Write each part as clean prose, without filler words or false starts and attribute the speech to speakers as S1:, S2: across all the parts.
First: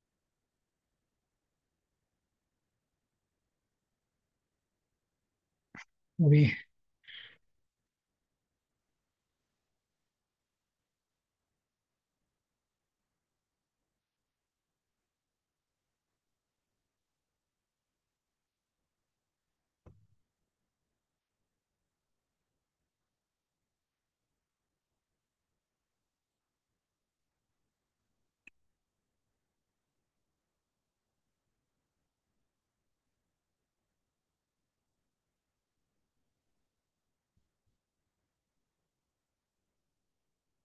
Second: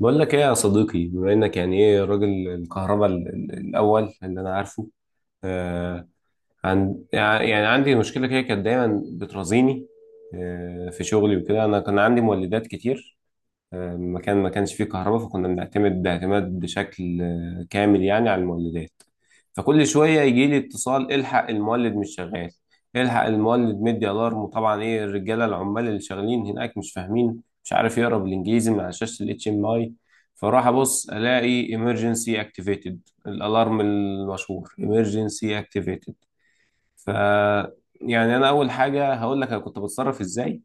S1: بقول لك ايه يا صديقي؟ بما انك يعني ايه راجل الكهرباء الاول اللي انا عارفه. آه.
S2: بيه.
S1: عن يعني عندي مشكله كده، كانت دايما بترازيني في شغلي وكده. انا كان عندي مولدات كتير مكان ما كانش فيه كهرباء، فكنا بنعتمد اعتماد بشكل كامل يعني على المولدات. فكل شوية يجي لي اتصال: الحق المولد مش شغال، الحق المولد مدي الارم. وطبعا ايه الرجالة، العمال اللي شغالين هناك مش فاهمين، مش عارف يقرا بالانجليزي من على شاشة الاتش ام اي. فراح ابص الاقي emergency activated، الالارم المشهور emergency activated. ف يعني انا اول حاجة هقول لك انا كنت بتصرف ازاي.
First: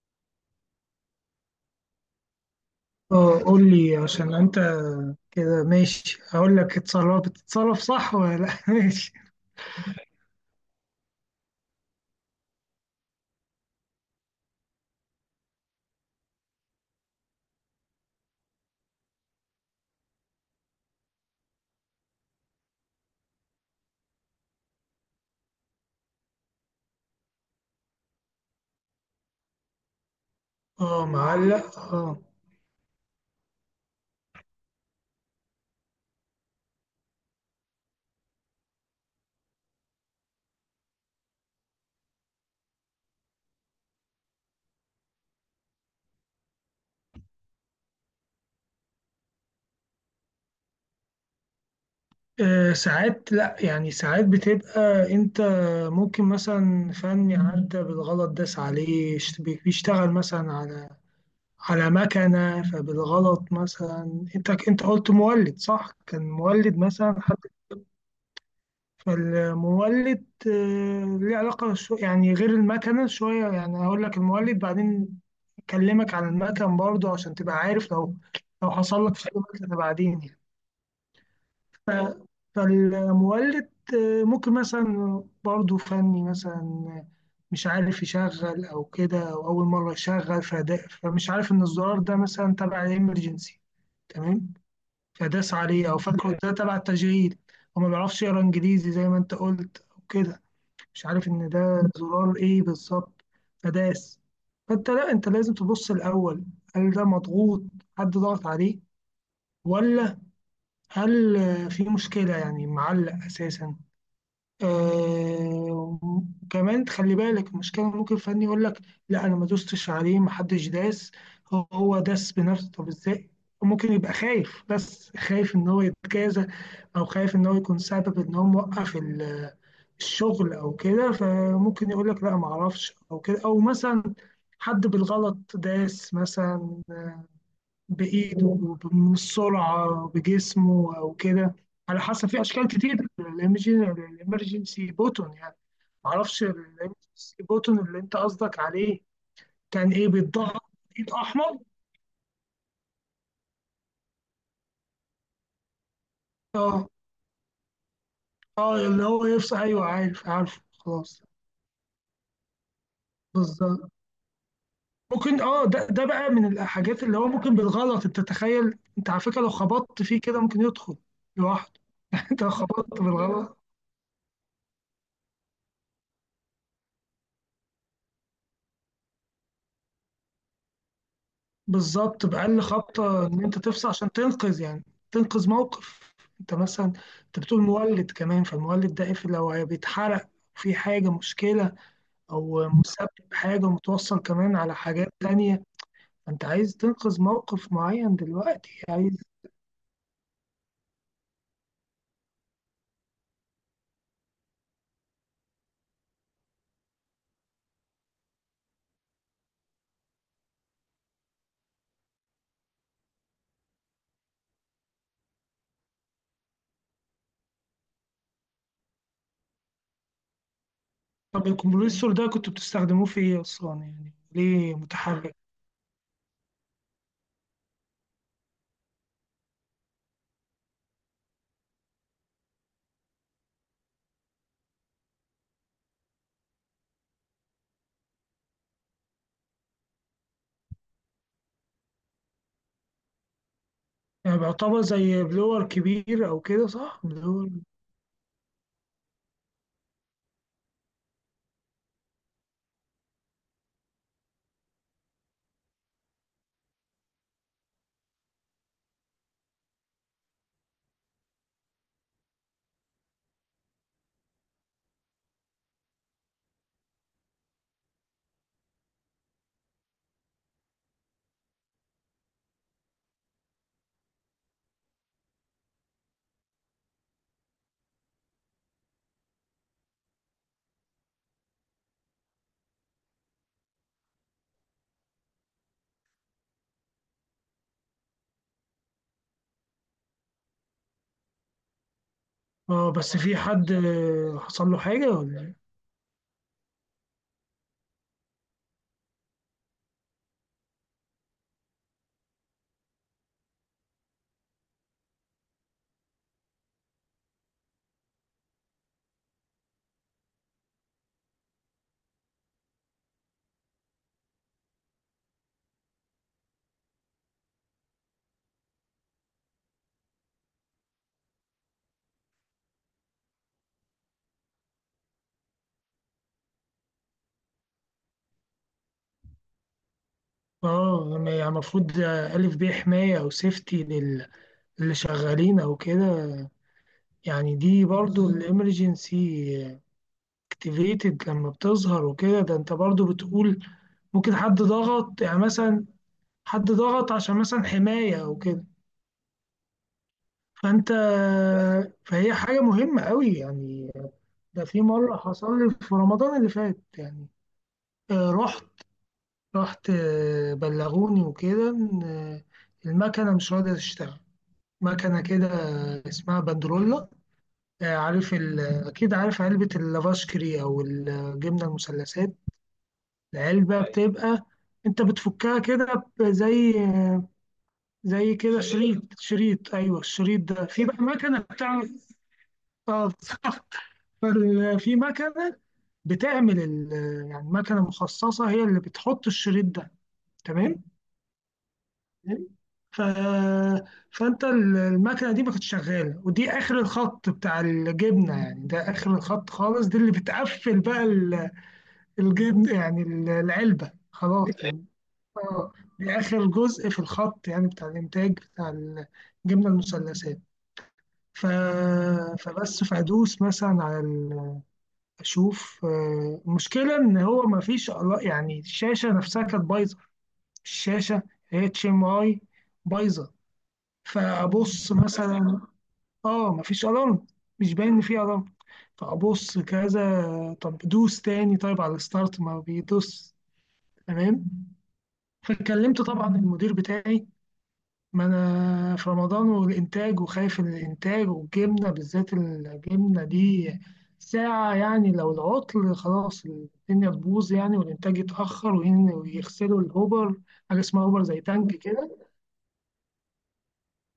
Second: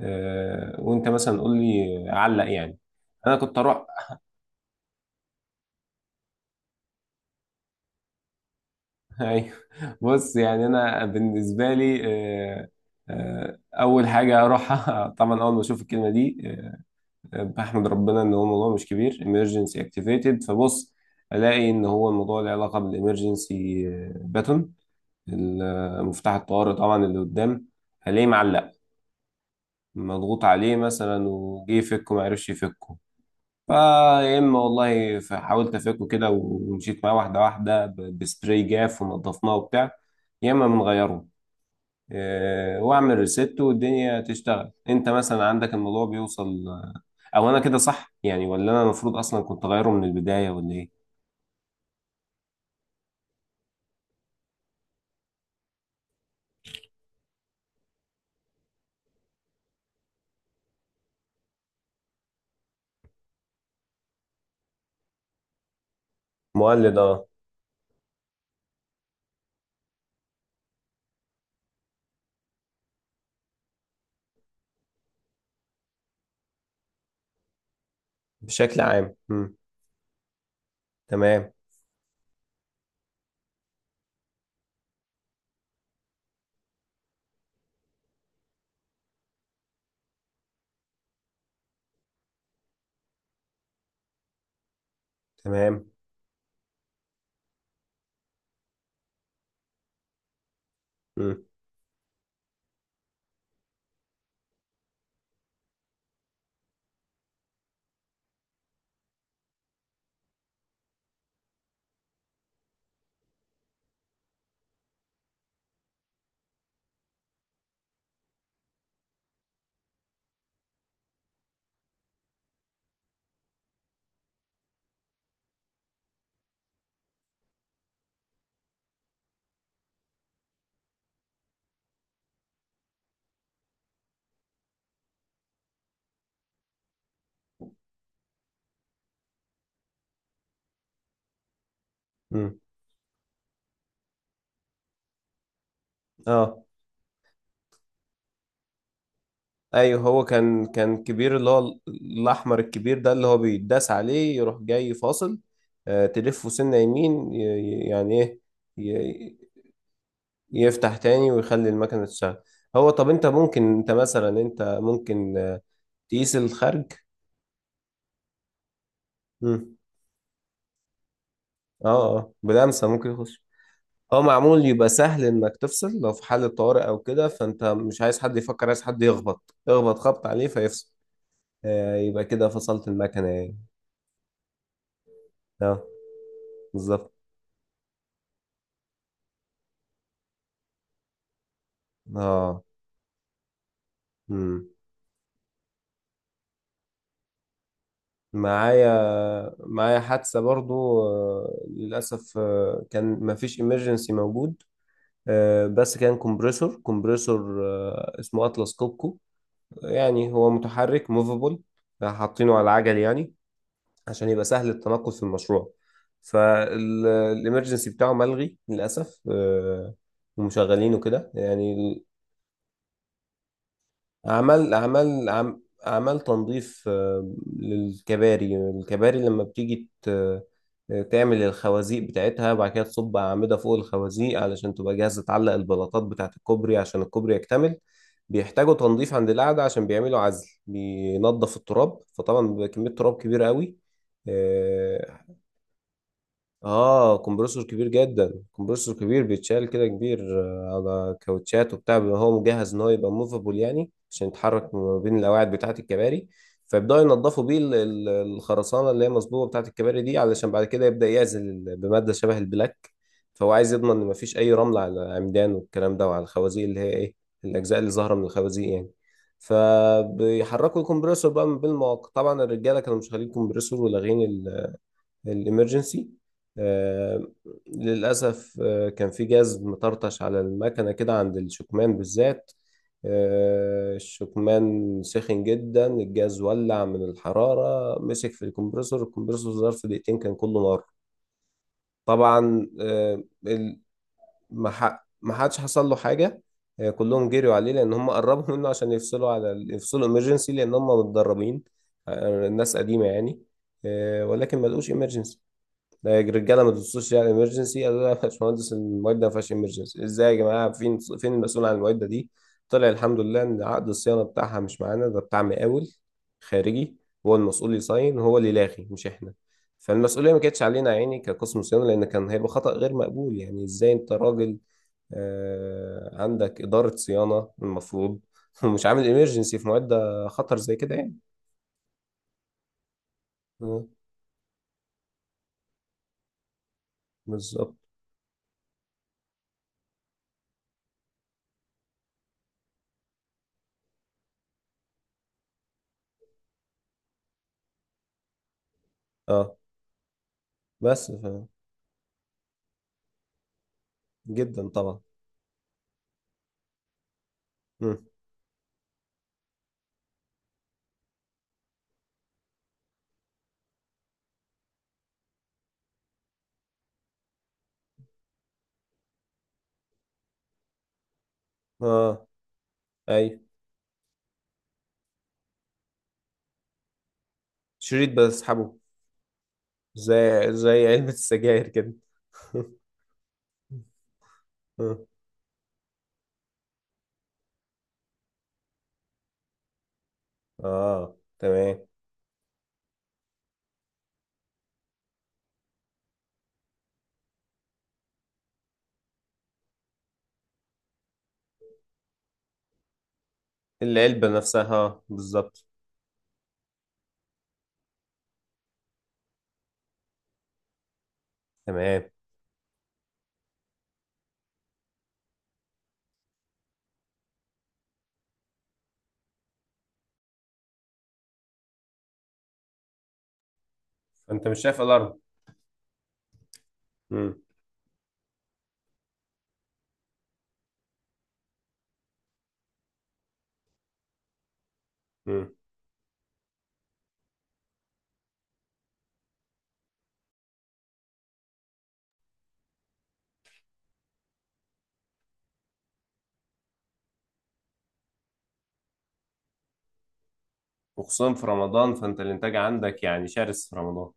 S1: آه، وانت مثلا قول لي علق يعني. انا
S2: اه
S1: كنت
S2: قول
S1: اروح.
S2: لي، عشان انت كده ماشي. هقول لك اتصرف، بتتصرف صح ولا لا؟ ماشي.
S1: ايوه. بص، يعني انا بالنسبه لي، آه، آه، اول حاجه اروحها طبعا اول ما اشوف الكلمه دي، بحمد ربنا ان هو الموضوع مش كبير emergency activated، فبص الاقي ان هو الموضوع له علاقه بالامرجنسي باتون، مفتاح الطوارئ طبعا اللي قدام. هلاقيه معلق مضغوط عليه
S2: اه،
S1: مثلا، وجه
S2: معلق،
S1: يفكه
S2: اه.
S1: ما عرفش يفكه. فيا اما والله حاولت افكه كده ومشيت معاه واحده واحده بسبراي جاف ونضفناه وبتاع، يا اما بنغيره واعمل ريست والدنيا تشتغل. انت مثلا عندك الموضوع بيوصل او انا كده صح يعني، ولا انا المفروض اصلا كنت اغيره من البدايه ولا ايه؟
S2: ساعات لا، يعني ساعات بتبقى انت ممكن مثلا فني عدى بالغلط داس عليه، بيشتغل مثلا على مكنة. فبالغلط مثلا انت قلت مولد، صح؟ كان مولد
S1: مولد،
S2: مثلا.
S1: اه.
S2: فالمولد ليه علاقة، شو يعني غير المكنة شوية. يعني هقول لك المولد بعدين، أكلمك عن المكن برضه عشان تبقى عارف لو
S1: بشكل
S2: حصل
S1: عام.
S2: لك في أي
S1: مم.
S2: مكنة بعدين يعني.
S1: تمام.
S2: ف- فالمولد ممكن مثلا برضه فني مثلا آه، مش عارف يشغل أو كده، أو أول مرة يشغل فده، فمش عارف إن الزرار ده مثلا تبع الإمرجنسي. تمام. فداس
S1: تمام.
S2: عليه أو فاكره ده تبع التشغيل. وما بيعرفش يقرا إنجليزي زي ما أنت قلت وكده، مش عارف
S1: مم.
S2: ان ده زرار ايه بالظبط. فداس. فانت لا، انت لازم تبص الاول، هل ده مضغوط؟ حد ضغط عليه ولا؟ هل في مشكله يعني معلق اساسا؟ آه. كمان تخلي بالك المشكله ممكن فني يقول لك لا، انا ما دوستش عليه، ما حدش داس، هو داس بنفسه. طب ازاي؟ ممكن يبقى خايف، بس خايف ان هو يتجازى، او خايف ان هو يكون سبب ان هو موقف الشغل او كده. فممكن يقول لك لا، ما اعرفش، او كده، او مثلا حد بالغلط داس مثلا بايده من السرعه، بجسمه او كده. على حسب، في
S1: مم.
S2: اشكال كتير الامرجنسي بوتون يعني. ما اعرفش
S1: اه.
S2: الامرجنسي بوتون اللي انت قصدك عليه كان
S1: ايوه،
S2: ايه
S1: هو
S2: بيتضغط.
S1: كان
S2: ايد
S1: كبير، اللي
S2: احمر،
S1: هو الاحمر الكبير ده اللي هو بيتداس عليه يروح جاي فاصل، تلفه سنه
S2: اه.
S1: يمين، يعني ايه،
S2: اه، اللي هو
S1: ي-
S2: يفصل، ايوه، عارف، عارف،
S1: يفتح
S2: خلاص.
S1: تاني ويخلي المكنه تشتغل. هو طب
S2: بالظبط.
S1: انت ممكن
S2: ممكن، اه، ده بقى
S1: تقيس
S2: من
S1: الخرج.
S2: الحاجات اللي هو ممكن بالغلط. انت تتخيل انت، على فكره، لو
S1: مم.
S2: خبطت فيه كده ممكن يدخل لوحده.
S1: اه، اه،
S2: انت لو
S1: بلمسه
S2: خبطت
S1: ممكن يخش.
S2: بالغلط،
S1: هو معمول يبقى سهل انك تفصل لو في حالة طوارئ او كده، فانت مش عايز حد يفكر، عايز حد يخبط اخبط خبط عليه فيفصل. يبقى
S2: بالظبط،
S1: كده
S2: بأقل
S1: فصلت
S2: خبطه
S1: المكنه
S2: ان
S1: يعني.
S2: انت تفصل عشان تنقذ يعني. تنقذ
S1: اه.
S2: موقف. انت مثلا،
S1: بالظبط.
S2: انت بتقول مولد كمان. فالمولد ده إيه؟ بيتحرق؟ في حاجه مشكله؟
S1: اه.
S2: او مسبب حاجه متوصل كمان
S1: مم.
S2: على حاجات تانية؟ فانت عايز تنقذ موقف معين دلوقتي، عايز.
S1: معايا معايا حادثة برضو آه، للأسف كان مفيش إمرجنسي موجود. بس كان كومبريسور اسمه أطلس كوبكو. يعني هو متحرك موفابل، حاطينه على العجل يعني، عشان يبقى سهل التنقل في المشروع. فالإمرجنسي بتاعه ملغي للأسف، ومشغلينه كده
S2: طب
S1: يعني.
S2: الكمبريسور ده كنتوا بتستخدموه في ايه اصلا؟ يعني
S1: أعمال
S2: ليه
S1: أعمال
S2: متحرك؟
S1: أعم- أعمال تنظيف الكباري، لما بتيجي تعمل الخوازيق بتاعتها، وبعد كده تصب أعمدة فوق الخوازيق علشان تبقى جاهزة تعلق البلاطات بتاعة الكوبري عشان الكوبري يكتمل. بيحتاجوا تنظيف عند القعدة عشان بيعملوا عزل، بينظف التراب، فطبعا بيبقى كمية تراب كبيرة قوي.
S2: يعني بيعتبر زي بلور كبير أو كده، صح؟
S1: اه،
S2: بلور.
S1: كومبرسور كبير جدا، كومبرسور كبير بيتشال كده كبير على كاوتشات وبتاع، بيبقى هو مجهز ان هو يبقى موفابل يعني عشان يتحرك ما بين القواعد بتاعه الكباري. فيبداوا ينضفوا بيه الخرسانه اللي هي مصبوبه بتاعه الكباري دي، علشان بعد كده يبدا يعزل بماده شبه البلاك. فهو عايز يضمن ان مفيش اي رمل على العمدان والكلام ده وعلى الخوازيق، اللي هي ايه، الاجزاء اللي ظاهره من الخوازيق يعني. فبيحركوا الكمبرسور بقى من بين المواقع. طبعا الرجاله كانوا مشغلين الكمبرسور ولاغين الإمرجنسي. آه، للأسف كان في جاز مطرطش على المكنة كده عند الشكمان بالذات. الشكمان سخن جدا، الجاز ولع من الحرارة مسك في الكمبرسور. الكمبرسور ظرف دقيقتين كان كله نار. طبعا
S2: اه، بس في حد حصل له حاجة
S1: ما
S2: ولا إيه؟
S1: حدش حصل له حاجة. كلهم جريوا عليه لأن هم قربوا منه عشان يفصلوا يفصلوا إمرجنسي، لأن هم متدربين الناس قديمة يعني. ولكن ما لقوش إمرجنسي. ده الرجاله ما تبصوش يعني ايمرجنسي، قالوا لا يا باشمهندس المواد ده ما فيهاش ايمرجنسي. ازاي يا جماعه؟ فين فين المسؤول عن المواد دي؟ طلع الحمد لله ان عقد الصيانه بتاعها مش معانا، ده بتاع مقاول خارجي. هو المسؤول يصين، هو اللي لاغي مش احنا. فالمسؤوليه ما كانتش علينا يا عيني كقسم صيانه، لان كان هيبقى خطا غير مقبول. يعني ازاي انت راجل عندك اداره صيانه المفروض، ومش عامل ايمرجنسي في مواد خطر زي كده
S2: اه،
S1: يعني.
S2: يعني المفروض ألف بيه حماية أو سيفتي
S1: آه،
S2: للي شغالين أو كده. يعني
S1: بالظبط.
S2: دي برضو الإمرجنسي اكتيفيتد، لما بتظهر وكده، ده أنت برضو بتقول ممكن حد ضغط يعني مثلا، حد ضغط عشان مثلا حماية أو كده.
S1: اه،
S2: فأنت،
S1: بس
S2: فهي حاجة مهمة قوي يعني. ده
S1: جدا
S2: في
S1: طبعا.
S2: مرة حصل لي في رمضان اللي فات يعني.
S1: مم.
S2: آه، رحت رحت بلغوني وكده إن، المكنة مش راضية تشتغل. مكنة كده اسمها بندرولا. عارف ال... أكيد، عارف علبة اللافاشكري أو الجبنة
S1: اه.
S2: المثلثات؟
S1: اي.
S2: العلبة، أيوة. بتبقى أنت بتفكها كده، زي
S1: شريط
S2: زي كده،
S1: بسحبه.
S2: شريط، شريط، أيوه. الشريط
S1: زي
S2: ده في
S1: زي
S2: بقى
S1: علبة
S2: مكنة
S1: السجاير
S2: بتعمل،
S1: كده.
S2: بالظبط. في مكنة بتعمل، ال... يعني مكنة مخصصة هي اللي بتحط الشريط ده. تمام.
S1: اه، تمام.
S2: ف... فانت المكنه دي ما كانتش شغاله، ودي اخر الخط بتاع الجبنه يعني. ده اخر الخط خالص، دي اللي بتقفل بقى الجبن يعني، العلبه
S1: العلبة
S2: خلاص
S1: نفسها،
S2: يعني.
S1: بالظبط.
S2: اه، دي اخر جزء في الخط يعني، بتاع الانتاج بتاع الجبنه المثلثات. ف...
S1: تمام.
S2: فبس، فادوس مثلا على ال... اشوف المشكله ان هو ما فيش، يعني الشاشه نفسها كانت بايظه. الشاشه اتش ام اي بايظه.
S1: فانت مش شايف
S2: فابص
S1: الارم.
S2: مثلا، اه، مفيش الارم.
S1: مم.
S2: مش باين ان في الارم. فابص كذا، طب دوس تاني طيب على الستارت، ما بيدوس. تمام.
S1: مم.
S2: فكلمت طبعا المدير بتاعي، ما انا في رمضان، والانتاج، وخايف من الانتاج، والجبنه بالذات الجبنه دي ساعه يعني، لو العطل خلاص الدنيا تبوظ يعني، والانتاج يتاخر، ويغسلوا الهوبر، حاجه اسمها هوبر
S1: وخصوصا
S2: زي
S1: في
S2: تانك
S1: رمضان، فانت
S2: كده.
S1: الانتاج عندك يعني شرس في رمضان.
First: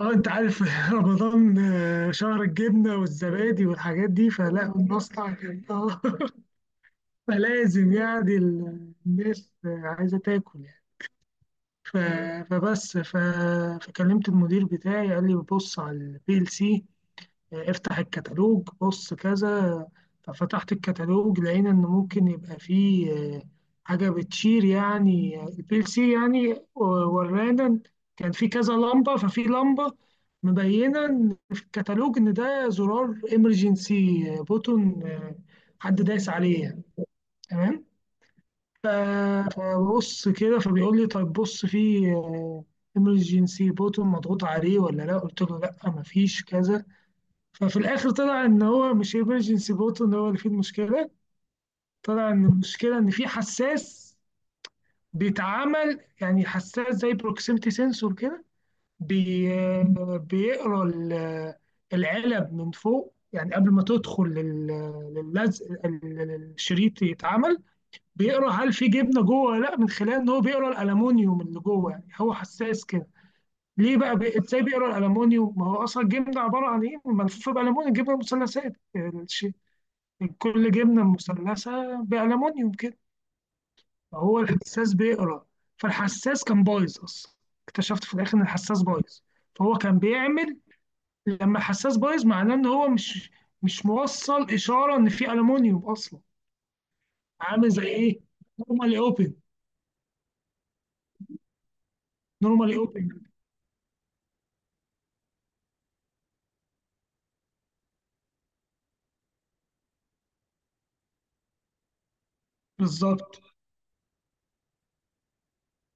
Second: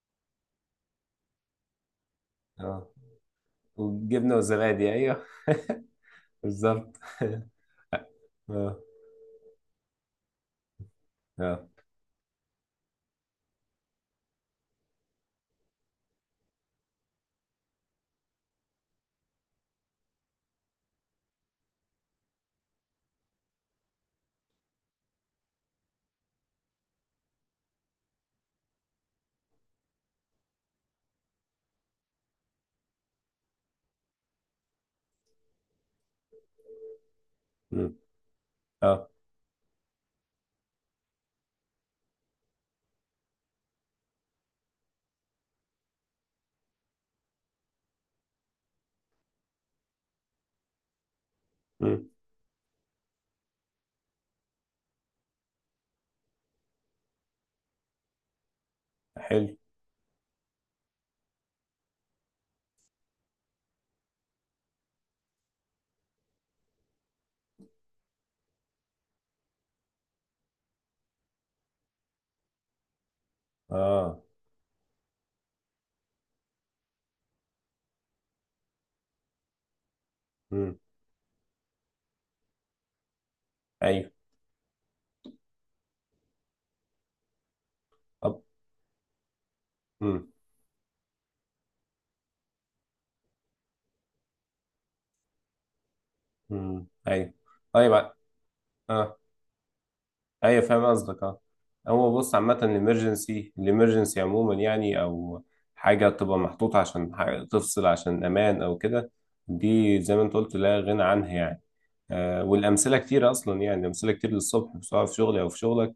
S2: اه، انت عارف، رمضان شهر
S1: اه،
S2: الجبنه والزبادي والحاجات دي،
S1: والجبنة
S2: فلا
S1: والزبادي، ايوه.
S2: المصنع كان اه،
S1: بالظبط
S2: فلازم يعني
S1: اه.
S2: الناس عايزه تاكل يعني.
S1: اه.
S2: ف- فبس، فكلمت المدير بتاعي، قال لي بص على البي ال سي، يعني افتح الكتالوج بص كذا. ففتحت الكتالوج، لقينا ان ممكن يبقى فيه حاجه بتشير يعني البي ال سي، يعني ورانا إن كان في كذا لمبه، ففي لمبه مبينه إن في الكتالوج ان ده زرار امرجنسي بوتون، حد دايس عليه يعني. تمام.
S1: مم.
S2: ف-
S1: اه.
S2: فبص كده، فبيقول لي طيب بص في امرجنسي بوتون مضغوط عليه ولا لا؟ قلت له لا، مفيش كذا. ففي الاخر طلع ان هو مش ايمرجنسي بوتو ان هو اللي فيه المشكله.
S1: مم.
S2: طلع ان المشكله ان في حساس بيتعمل، يعني حساس زي بروكسيمتي سنسور كده. بي،
S1: حلو.
S2: بيقرا العلب من فوق يعني، قبل ما تدخل للزق الشريط يتعمل. بيقرا هل في جبنه جوه ولا لا، من خلال ان هو بيقرا الالومنيوم اللي جوه. يعني هو حساس كده. ليه بقى
S1: اه.
S2: بي، ازاي بيقرا الالومنيوم؟ ما هو اصلا الجبنه عباره عن ايه، ملفوفه بالالومنيوم. الجبنه مثلثات، من كل
S1: مم.
S2: جبنة مثلثة بألمونيوم كده.
S1: ايوه.
S2: فهو الحساس بيقرا. فالحساس كان بايظ أصلا، اكتشفت في الآخر
S1: طب.
S2: إن الحساس بايظ. فهو كان
S1: مم.
S2: بيعمل، لما الحساس بايظ معناه إن هو مش موصل إشارة إن في ألمونيوم أصلا.
S1: مم. ايوه.
S2: عامل زي
S1: طيب.
S2: إيه؟ نورمالي
S1: اه.
S2: أوبن.
S1: ايوه، فاهم قصدك، اه. هو بص، عامة
S2: نورمالي أوبن،
S1: الامرجنسي عموما يعني، او حاجة تبقى محطوطة عشان تفصل عشان امان او كده. دي زي ما انت قلت لا غنى عنها يعني. والامثلة كتير
S2: بالظبط.
S1: اصلا يعني، امثلة كتير للصبح، سواء في شغلي او في شغلك.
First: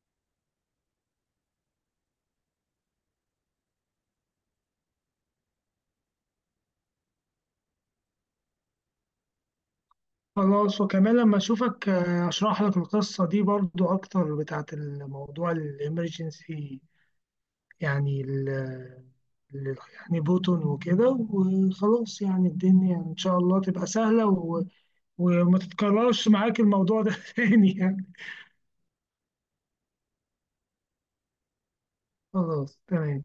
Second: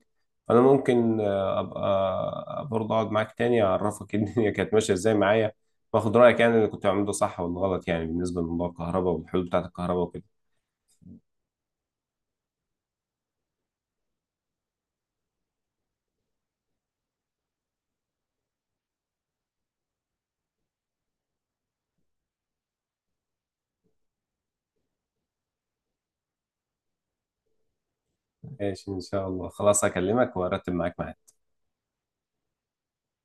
S1: فانا ممكن ابقى برضه اقعد معاك تاني، اعرفك إيه الدنيا كانت ماشية ازاي معايا، واخد رأيك يعني اللي كنت بعمله ده صح ولا غلط يعني، بالنسبة لموضوع الكهرباء والحلول بتاعت الكهرباء وكده.
S2: خلاص، وكمان لما أشوفك أشرح لك القصة دي برضو أكتر، بتاعت الموضوع الإمرجنسي يعني، يعني بوتون وكده. وخلاص يعني الدنيا يعني إن شاء الله تبقى سهلة، و... وما تتكررش معاك الموضوع ده تاني يعني.
S1: ماشي، ان شاء الله، خلاص هكلمك وارتب معاك معايا.
S2: خلاص، تمام.